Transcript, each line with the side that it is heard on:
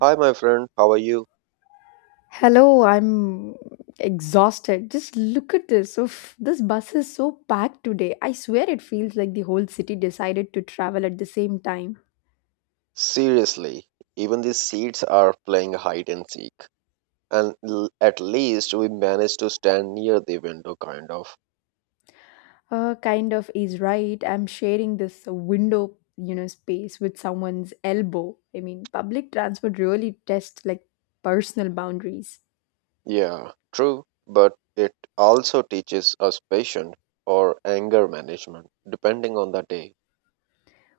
right: Hi, my friend. How are you?
left: Hello, I'm exhausted. Just look at this. Oof, this bus is so packed today. I swear it feels like the whole city decided to travel at the same time.
right: Seriously, even the seats are playing hide and seek. At least we managed to stand near the window, kind of.
left: Kind of is right. I'm sharing this window, space with someone's elbow. I mean, public transport really tests like personal boundaries.
right: Yeah, true. But it also teaches us patience or anger management, depending on the day.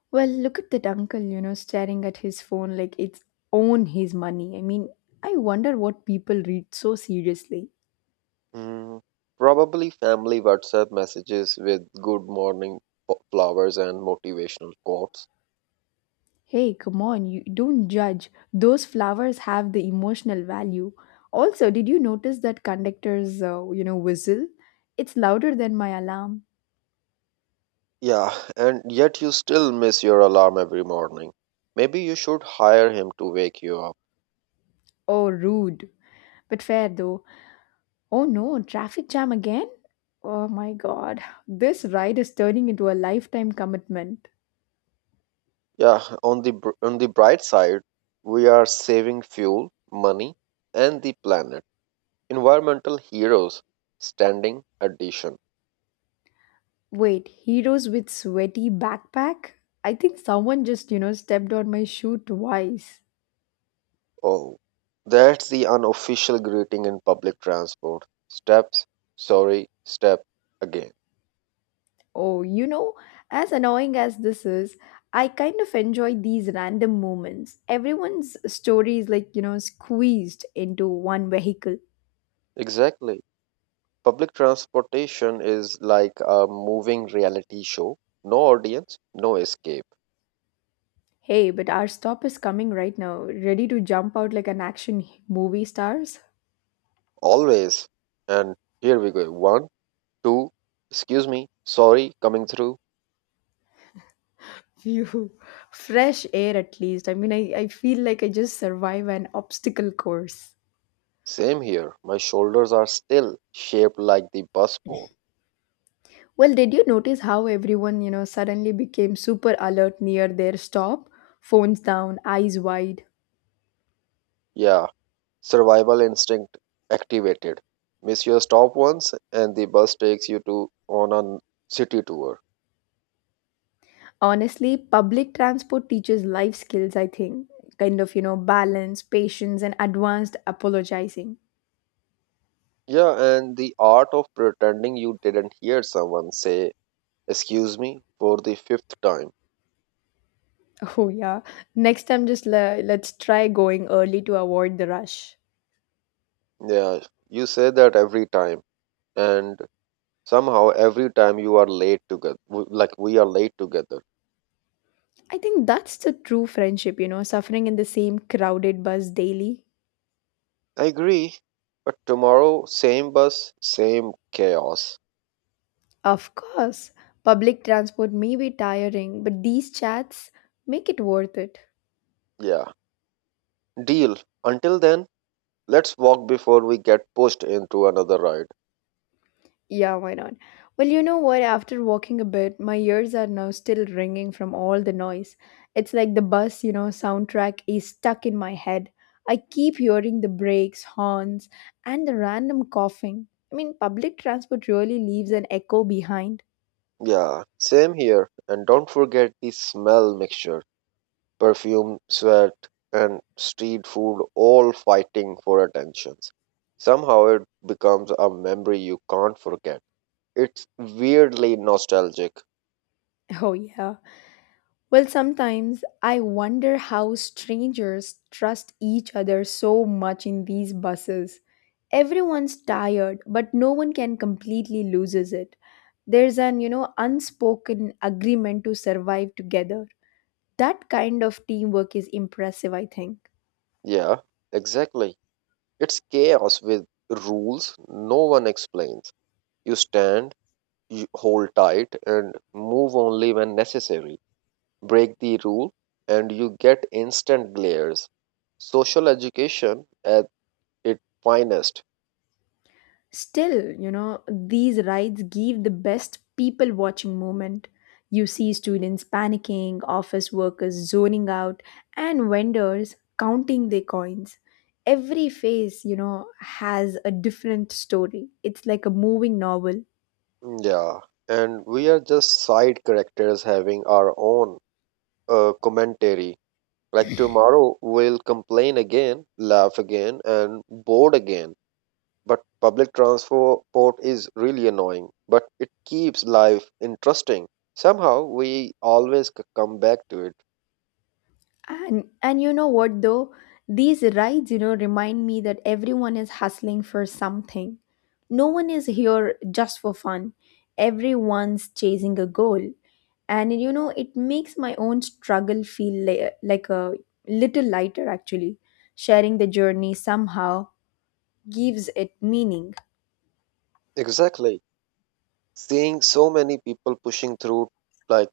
left: Well, look at that uncle, staring at his phone like it's own his money. I mean, I wonder what people read so seriously.
right: Hmm, probably family WhatsApp messages with good morning flowers and motivational quotes.
left: Hey, come on, you don't judge. Those flowers have the emotional value. Also, did you notice that conductor's, whistle? It's louder than my alarm.
right: Yeah, and yet you still miss your alarm every morning. Maybe you should hire him to wake you up.
left: Oh, rude. But fair though. Oh no, traffic jam again? Oh my god. This ride is turning into a lifetime commitment.
right: Yeah, on the bright side, we are saving fuel, money, and the planet. Environmental heroes, standing addition.
left: Wait, heroes with sweaty backpack? I think someone just, stepped on my shoe twice.
right: Oh, that's the unofficial greeting in public transport. Steps, sorry, step again.
left: Oh, as annoying as this is, I kind of enjoy these random moments. Everyone's story is like, squeezed into one vehicle.
right: Exactly. Public transportation is like a moving reality show. No audience, no escape.
left: Hey, but our stop is coming right now. Ready to jump out like an movie stars?
right: Always. And here we go. One, two. Excuse me. Sorry, coming through.
left: Phew. Fresh air, at least. I mean, I feel like I just survive an obstacle course.
right: Same here. My shoulders are still shaped like the bus bone.
left: Well, did you notice how everyone, suddenly became super alert near their stop? Phones down, eyes wide.
right: Yeah, survival instinct activated. Miss your stop once, and the bus takes you to on a city tour.
left: Honestly, public transport teaches life skills, I think. Kind of, balance, patience, and advanced apologizing.
right: Yeah, and the art of pretending you didn't hear someone say "excuse me" for the fifth time.
left: Oh, yeah. Next time, just let's try going early to avoid the rush.
right: Yeah, you say that every time, and somehow every time you are late together. Like we are late together.
left: I think that's the true friendship, suffering in the same crowded bus daily.
right: I agree. But tomorrow, same bus, same chaos.
left: Of course, public transport may be tiring, but these chats make it worth it.
right: Yeah, deal. Until then, let's walk before we get pushed into another ride.
left: Yeah, why not? Well, you know what? After walking a bit, my ears are now still ringing from all the noise. It's like the bus, soundtrack is stuck in my head. I keep hearing the brakes, horns, and the random coughing. I mean, public transport really leaves an echo behind.
right: Yeah, same here. And don't forget the smell mixture perfume, sweat, and street food all fighting for attention. Somehow it becomes a memory you can't forget. It's weirdly nostalgic.
left: Oh, yeah. Well, sometimes I wonder how strangers trust each other so much in these buses. Everyone's tired, but no one can completely loses it. There's an unspoken agreement to survive together. That kind of teamwork is impressive, I think.
right: Yeah, exactly. It's chaos with rules no one explains. You stand, you hold tight, and move only when necessary. Break the rule and you get instant glares. Social education at its finest.
left: Still, these rides give the best people watching moment. You see students panicking, office workers zoning out, and vendors counting their coins. Every face, has a different story. It's like a moving novel.
right: Mm, yeah, and we are just side characters having our own commentary. Like tomorrow, we'll complain again, laugh again, and bored again. But public transport is really annoying, but it keeps life interesting. Somehow, we always come back to it.
left: And you know what though? These rides, remind me that everyone is hustling for something. No one is here just for fun. Everyone's chasing a goal. And you know, it makes my own struggle feel like a little lighter actually. Sharing the journey somehow gives it meaning.
right: Exactly. Seeing so many people pushing through like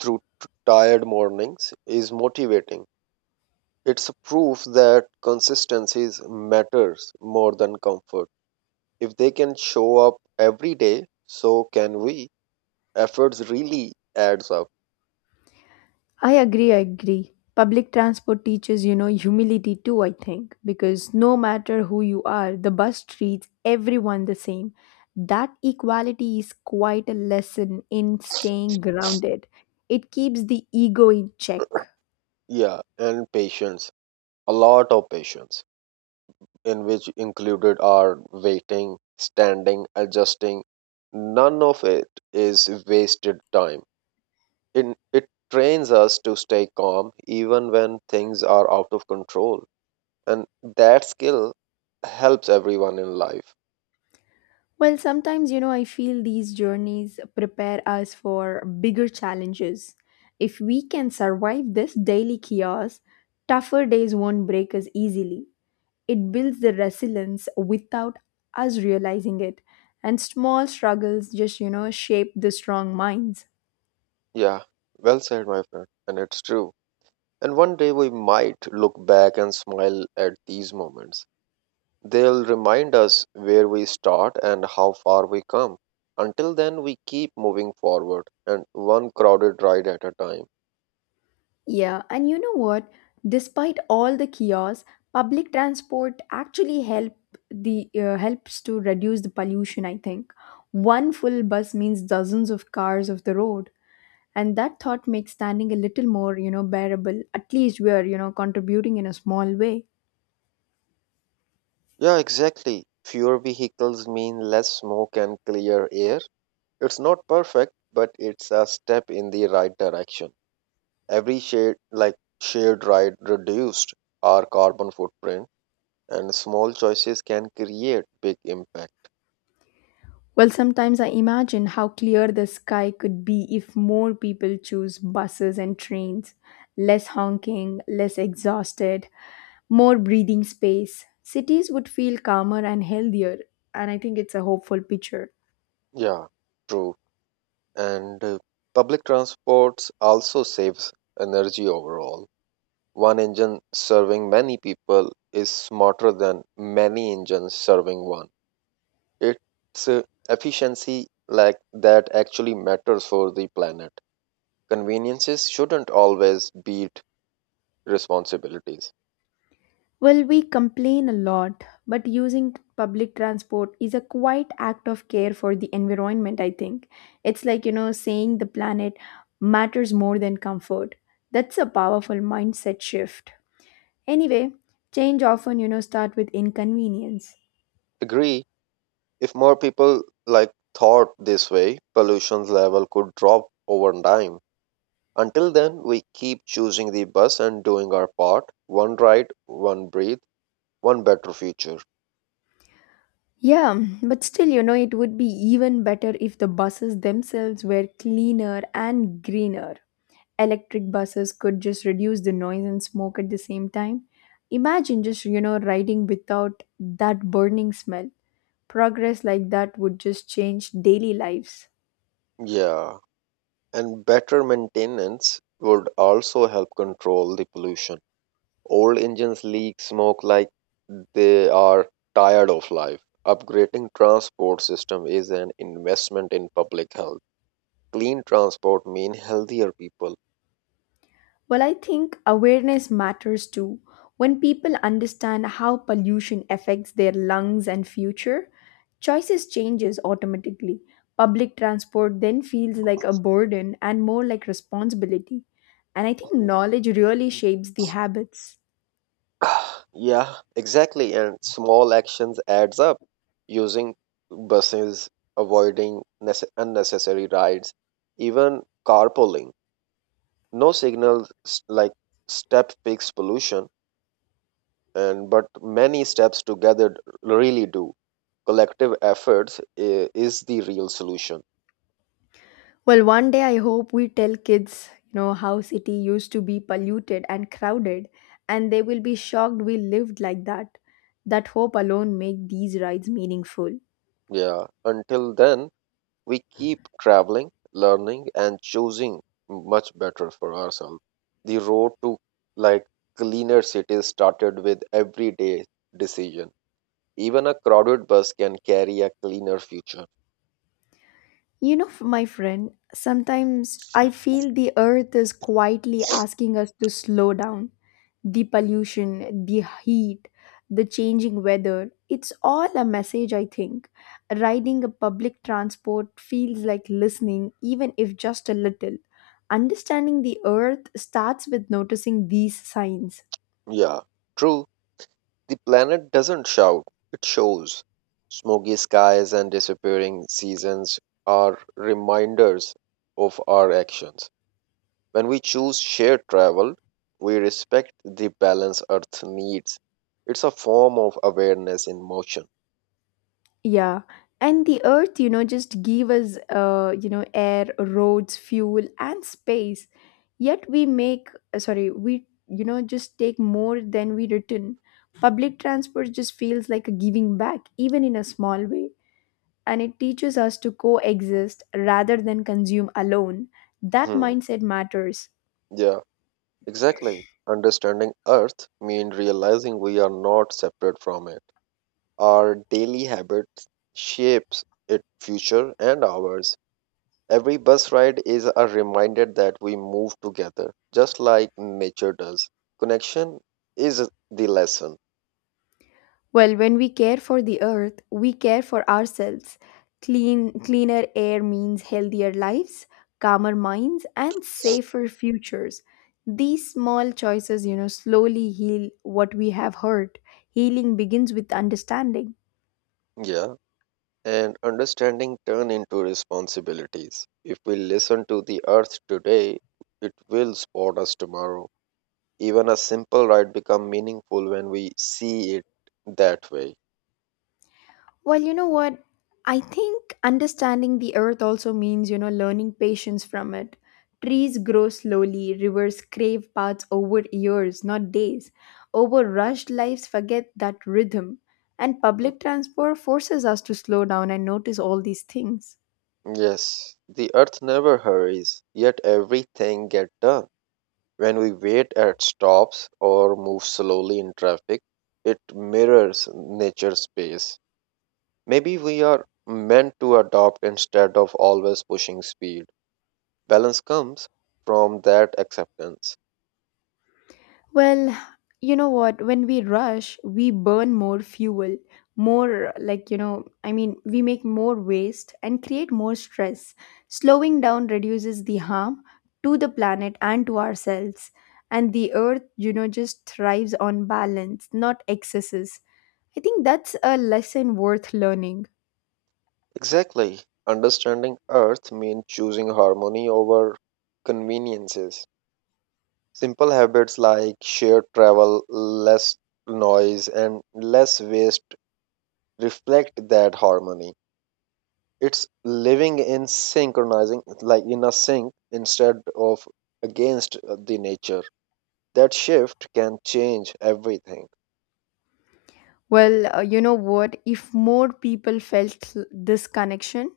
right: through tired mornings is motivating. It's a proof that consistency matters more than comfort. If they can show up every day, so can we. Efforts really adds up.
left: I agree. Public transport teaches, humility too, I think, because no matter who you are, the bus treats everyone the same. That equality is quite a lesson in staying grounded. It keeps the ego in check.
right: Yeah, and patience. A lot of patience, in which included are waiting, standing, adjusting. None of it is wasted time in, it trains us to stay calm even when things are out of control, and that skill helps everyone in life.
left: Well, sometimes, I feel these journeys prepare us for bigger challenges. If we can survive this daily chaos, tougher days won't break us easily. It builds the resilience without us realizing it. And small struggles just, shape the strong minds.
right: Yeah, well said, my friend, and it's true. And one day we might look back and smile at these moments. They'll remind us where we start and how far we come. Until then, we keep moving forward and one crowded ride at a time.
left: Yeah, and you know what? Despite all the chaos, public transport actually help the helps to reduce the pollution, I think. One full bus means dozens of cars off the road, and that thought makes standing a little more, bearable. At least we are, contributing in a small way.
right: Yeah, exactly, fewer vehicles mean less smoke and clear air. It's not perfect, but it's a step in the right direction. Every shade, like shared ride, reduced our carbon footprint, and small choices can create big impact.
left: Well, sometimes I imagine how clear the sky could be if more people choose buses and trains. Less honking, less exhausted, more breathing space. Cities would feel calmer and healthier, and I think it's a hopeful picture.
right: Yeah, true. And public transports also saves energy overall. One engine serving many people is smarter than many engines serving one. It's efficiency like that actually matters for the planet. Conveniences shouldn't always beat responsibilities.
left: Well, we complain a lot, but using public transport is a quite act of care for the environment, I think. It's like, saying the planet matters more than comfort. That's a powerful mindset shift. Anyway, change often, start with inconvenience.
right: Agree, if more people like thought this way, pollution's level could drop over time. Until then, we keep choosing the bus and doing our part, one ride, one breathe, one better future.
left: Yeah, but still, it would be even better if the buses themselves were cleaner and greener. Electric buses could just reduce the noise and smoke at the same time. Imagine just, riding without that burning smell. Progress like that would just change daily lives.
right: Yeah, and better maintenance would also help control the pollution. Old engines leak smoke like they are tired of life. Upgrading transport system is an investment in public health. Clean transport mean healthier people.
left: Well, I think awareness matters too. When people understand how pollution affects their lungs and future, choices changes automatically. Public transport then feels like a burden and more like responsibility. And I think knowledge really shapes the habits.
right: Yeah, exactly. And small actions adds up. Using buses, avoiding unnecessary rides, even carpooling. No signals like step fix pollution, and but many steps together really do. Collective efforts is the real solution.
left: Well, one day I hope we tell kids, how city used to be polluted and crowded, and they will be shocked we lived like that. That hope alone make these rides meaningful.
right: Yeah. Until then, we keep traveling, learning, and choosing much better for ourselves. The road to like cleaner cities started with everyday decision. Even a crowded bus can carry a cleaner future.
left: You know, my friend, sometimes I feel the earth is quietly asking us to slow down. The pollution, the heat, the changing weather, it's all a message, I think. Riding a public transport feels like listening, even if just a little. Understanding the earth starts with noticing these signs.
right: Yeah, true. The planet doesn't shout, it shows. Smoky skies and disappearing seasons are reminders of our actions. When we choose shared travel, we respect the balance Earth needs. It's a form of awareness in motion.
left: Yeah, and the earth, just give us, air, roads, fuel, and space. Yet we make, sorry, we, just take more than we return. Public transport just feels like a giving back, even in a small way. And it teaches us to coexist rather than consume alone. That
right: Hmm.
left: mindset matters.
right: Yeah, exactly. Understanding Earth means realizing we are not separate from it. Our daily habits shapes its future and ours. Every bus ride is a reminder that we move together, just like nature does. Connection is the lesson.
left: Well, when we care for the earth, we care for ourselves. Clean, cleaner air means healthier lives, calmer minds, and safer futures. These small choices, slowly heal what we have hurt. Healing begins with understanding.
right: Yeah, and understanding turn into responsibilities. If we listen to the earth today, it will support us tomorrow. Even a simple ride become meaningful when we see it that way.
left: Well, you know what? I think understanding the earth also means, learning patience from it. Trees grow slowly, rivers crave paths over years, not days. Over rushed lives, forget that rhythm. And public transport forces us to slow down and notice all these things.
right: Yes, the earth never hurries, yet everything get done. When we wait at stops or move slowly in traffic, it mirrors nature's pace. Maybe we are meant to adopt instead of always pushing speed. Balance comes from that acceptance.
left: Well, you know what? When we rush, we burn more fuel, more like, I mean, we make more waste and create more stress. Slowing down reduces the harm to the planet and to ourselves. And the earth, just thrives on balance, not excesses. I think that's a lesson worth learning.
right: Exactly. Understanding earth means choosing harmony over conveniences. Simple habits like shared travel, less noise, and less waste reflect that harmony. It's living in synchronizing, like in a sync instead of against the nature. That shift can change everything.
left: Well, you know what? If more people felt this connection,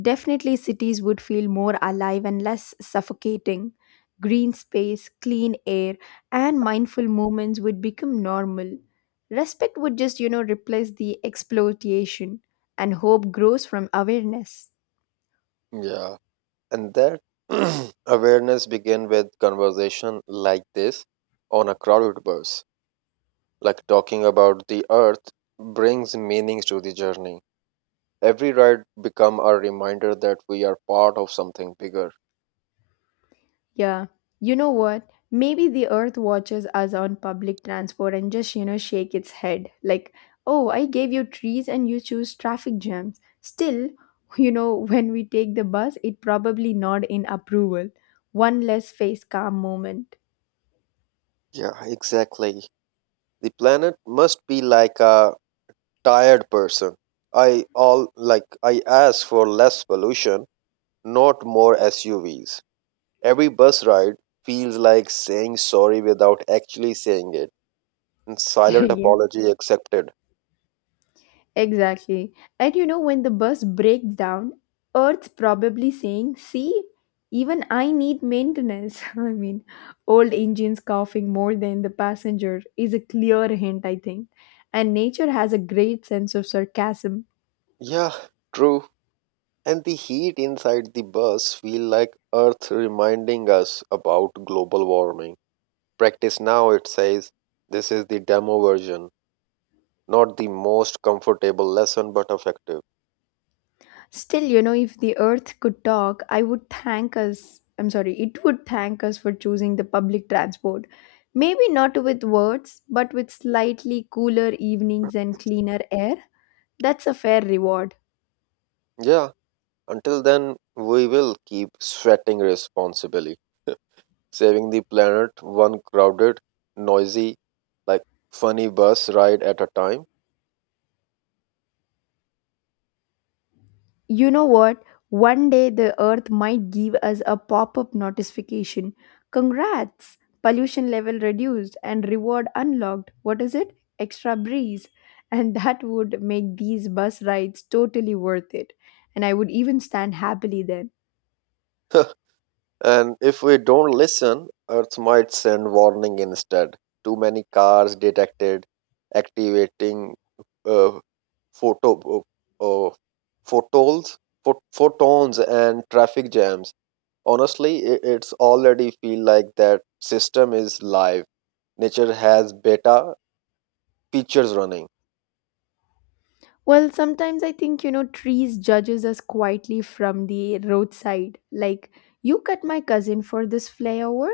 left: definitely cities would feel more alive and less suffocating. Green space, clean air, and mindful movements would become normal. Respect would just, replace the exploitation, and hope grows from awareness.
right: Yeah. And that awareness began with conversation like this on a crowded bus. Like talking about the earth brings meaning to the journey. Every ride become a reminder that we are part of something bigger.
left: Yeah. You know what? Maybe the earth watches us on public transport and just, shake its head. Like, oh, I gave you trees and you choose traffic jams. Still, when we take the bus, it probably nod in approval. One less face calm moment.
right: Yeah, exactly. The planet must be like a tired person. I all like I ask for less pollution, not more SUVs. Every bus ride feels like saying sorry without actually saying it. And silent
left: Yeah.
right: apology accepted.
left: Exactly. And you know, when the bus breaks down, Earth's probably saying, see, even I need maintenance. I mean, old engines coughing more than the passenger is a clear hint, I think. And nature has a great sense of sarcasm.
right: Yeah, true. And the heat inside the bus feel like Earth reminding us about global warming. Practice now, it says. This is the demo version. Not the most comfortable lesson, but effective.
left: Still, if the Earth could talk, I would thank us. I'm sorry, it would thank us for choosing the public transport. Maybe not with words, but with slightly cooler evenings and cleaner air. That's a fair reward.
right: Yeah, until then, we will keep sweating responsibly, saving the planet one crowded, noisy, like funny bus ride at a time.
left: You know what? One day the earth might give us a pop up notification. Congrats! Pollution level reduced and reward unlocked. What is it? Extra breeze. And that would make these bus rides totally worth it. And I would even stand happily then.
right: And if we don't listen, Earth might send warning instead. Too many cars detected, activating uh, photo uh, photons, photons and traffic jams. Honestly, it's already feel like that system is live. Nature has beta features running.
left: Well, sometimes I think, trees judges us quietly from the roadside. Like, you cut my cousin for this flyover?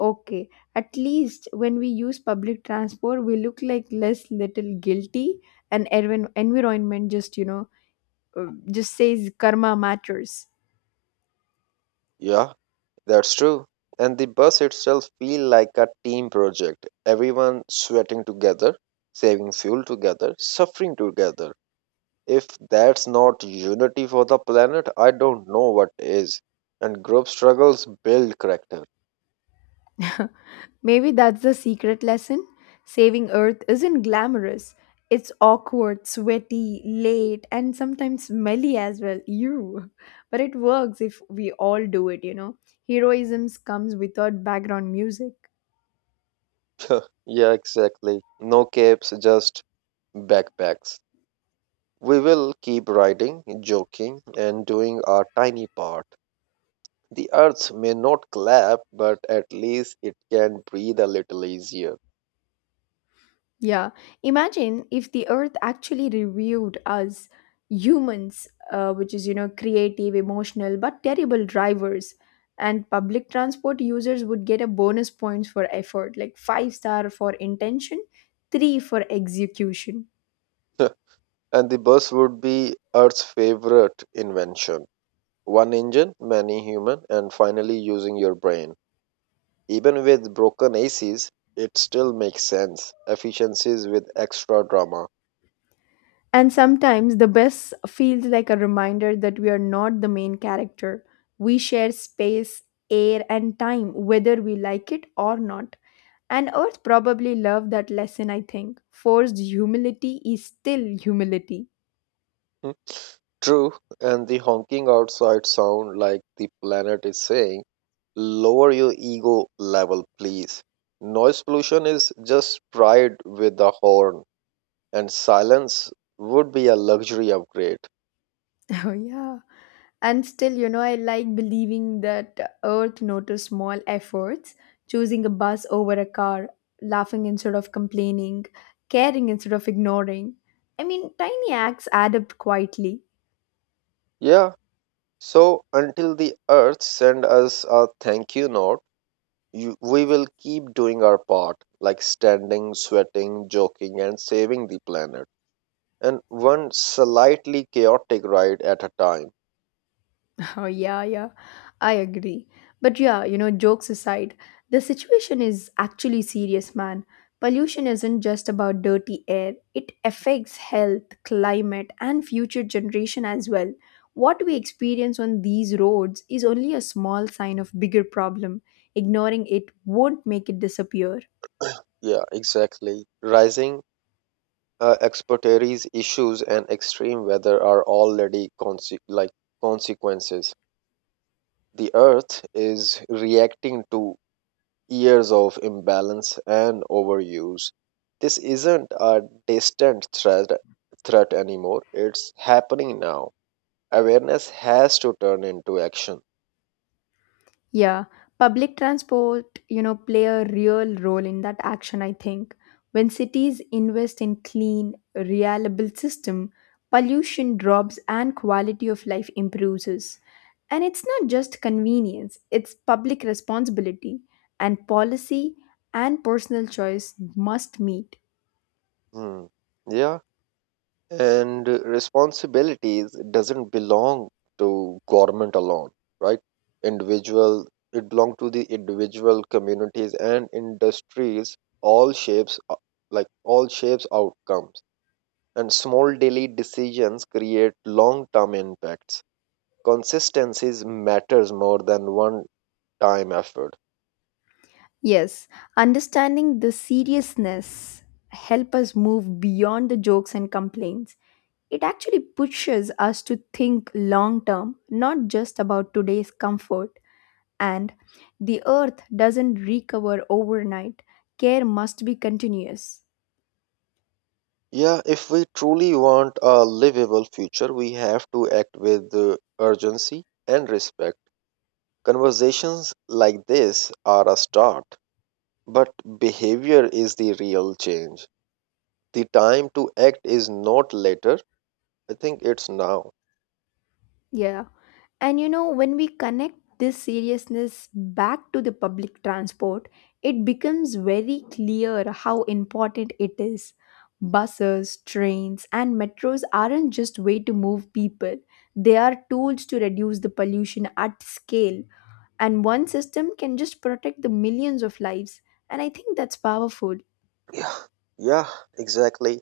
left: Okay, at least when we use public transport, we look like less little guilty and environment just, uh, just says karma matters.
right: Yeah. That's true. And the bus itself feel like a team project. Everyone sweating together, saving fuel together, suffering together. If that's not unity for the planet, I don't know what is. And group struggles build character.
left: Maybe that's the secret lesson. Saving Earth isn't glamorous. It's awkward, sweaty, late, and sometimes smelly as well. You. But it works if we all do it, you know. Heroism comes without background music.
right: Yeah, exactly. No capes, just backpacks. We will keep riding, joking, and doing our tiny part. The earth may not clap, but at least it can breathe a little easier.
left: Yeah. Imagine if the earth actually reviewed us humans, which is, creative, emotional, but terrible drivers. And public transport users would get a bonus points for effort, like five star for intention, three for execution.
right: And the bus would be Earth's favorite invention. One engine, many human, and finally using your brain. Even with broken ACs, it still makes sense. Efficiencies with extra drama.
left: And sometimes the best feels like a reminder that we are not the main character. We share space, air, and time, whether we like it or not. And Earth probably loved that lesson, I think. Forced humility is still humility.
right: Hmm. True, and the honking outside sound like the planet is saying, lower your ego level, please. Noise pollution is just pride with a horn, and silence would be a luxury upgrade.
left: Oh, yeah. And still, I like believing that Earth noticed small efforts, choosing a bus over a car, laughing instead of complaining, caring instead of ignoring. I mean, tiny acts add up quietly.
right: Yeah, so until the earth send us a thank you note, you, we will keep doing our part, like standing, sweating, joking, and saving the planet. And one slightly chaotic ride at a time.
left: Oh, yeah, yeah, I agree. But yeah, jokes aside, the situation is actually serious, man. Pollution isn't just about dirty air, it affects health, climate, and future generation as well. What we experience on these roads is only a small sign of bigger problem. Ignoring it won't make it disappear.
right: Yeah, exactly. Rising expertise issues and extreme weather are already consequences. The earth is reacting to years of imbalance and overuse. This isn't a distant threat anymore. It's happening now. Awareness has to turn into action.
left: Yeah, public transport, play a real role in that action, I think. When cities invest in clean, reliable system, pollution drops and quality of life improves. And it's not just convenience, it's public responsibility and policy and personal choice must meet.
right: Hmm. Yeah, and responsibilities doesn't belong to government alone, right? Individual, it belong to the individual communities and industries. All shapes outcomes and small daily decisions create long term impacts. Consistency matters more than one time effort.
left: Yes, understanding the seriousness help us move beyond the jokes and complaints. It actually pushes us to think long term, not just about today's comfort. And the earth doesn't recover overnight. Care must be continuous.
right: Yeah, if we truly want a livable future, we have to act with urgency and respect. Conversations like this are a start, but behavior is the real change. The time to act is not later, I think it's now.
left: Yeah. And you know, when we connect this seriousness back to the public transport, it becomes very clear how important it is. Buses, trains, and metros aren't just way to move people. They are tools to reduce the pollution at scale, and one system can just protect the millions of lives. And I think that's powerful.
right: Yeah, yeah, exactly.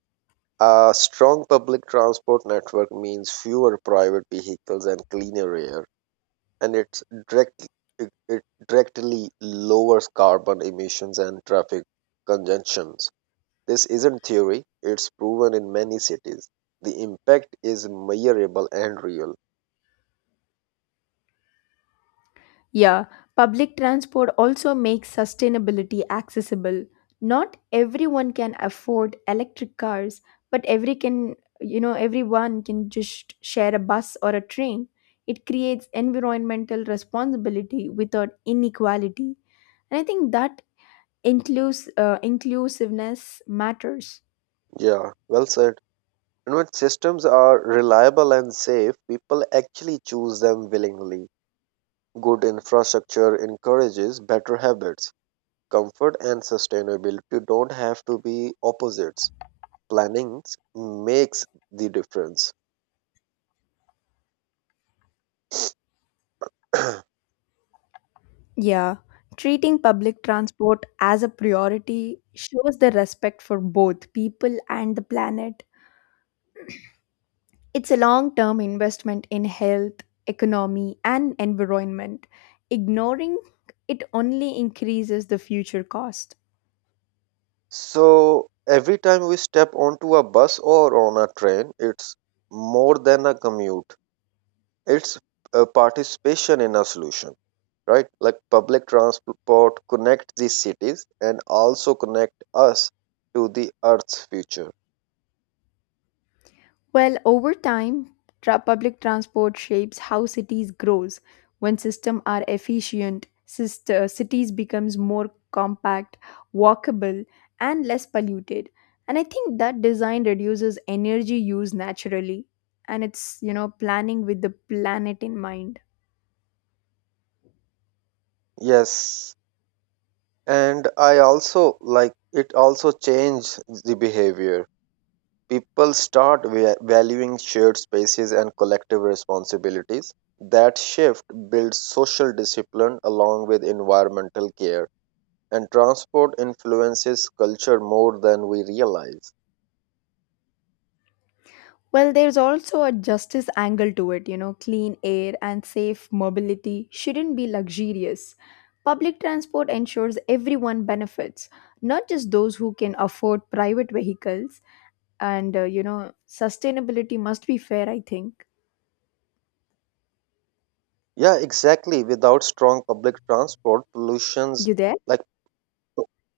right: A strong public transport network means fewer private vehicles and cleaner air, and direct, it directly lowers carbon emissions and traffic congestions. This isn't theory, it's proven in many cities. The impact is measurable and real.
left: Yeah, public transport also makes sustainability accessible. Not everyone can afford electric cars, but every can you know everyone can just share a bus or a train. It creates environmental responsibility without inequality, and I think that inclusiveness matters.
right: Yeah, well said. And when systems are reliable and safe, people actually choose them willingly. Good infrastructure encourages better habits. Comfort and sustainability don't have to be opposites. Planning makes the difference.
left: Yeah, treating public transport as a priority shows the respect for both people and the planet. It's a long term investment in health, economy, and environment. Ignoring it only increases the future cost.
right: So every time we step onto a bus or on a train, it's more than a commute. It's a participation in a solution, right? Like public transport connects these cities and also connect us to the Earth's future.
left: Well, over time, public transport shapes how cities grows. When systems are efficient, cities becomes more compact, walkable, and less polluted. And I think that design reduces energy use naturally, and it's you know planning with the planet in mind.
right: Yes, and I also like it also changed the behavior. People start valuing shared spaces and collective responsibilities. That shift builds social discipline along with environmental care, and transport influences culture more than we realize.
left: Well, there's also a justice angle to it, clean air and safe mobility shouldn't be luxurious. Public transport ensures everyone benefits, not just those who can afford private vehicles. And, you know, sustainability must be fair, I think.
right: Yeah, exactly. Without strong public transport, pollutions
left: You there?
right: like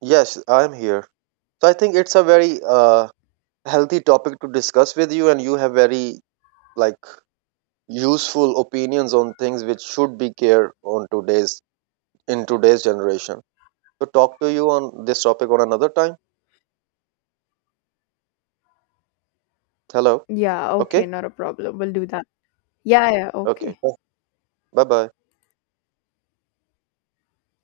right: Yes, I'm here. So I think it's a very healthy topic to discuss with you, and you have very like useful opinions on things which should be care on today's in today's generation. To talk to you on this topic on another time. Hello.
left: Yeah, okay,
right: Okay.
left: not a problem. We'll do that. Yeah, yeah,
right: Okay.
left: okay.
right: Bye bye.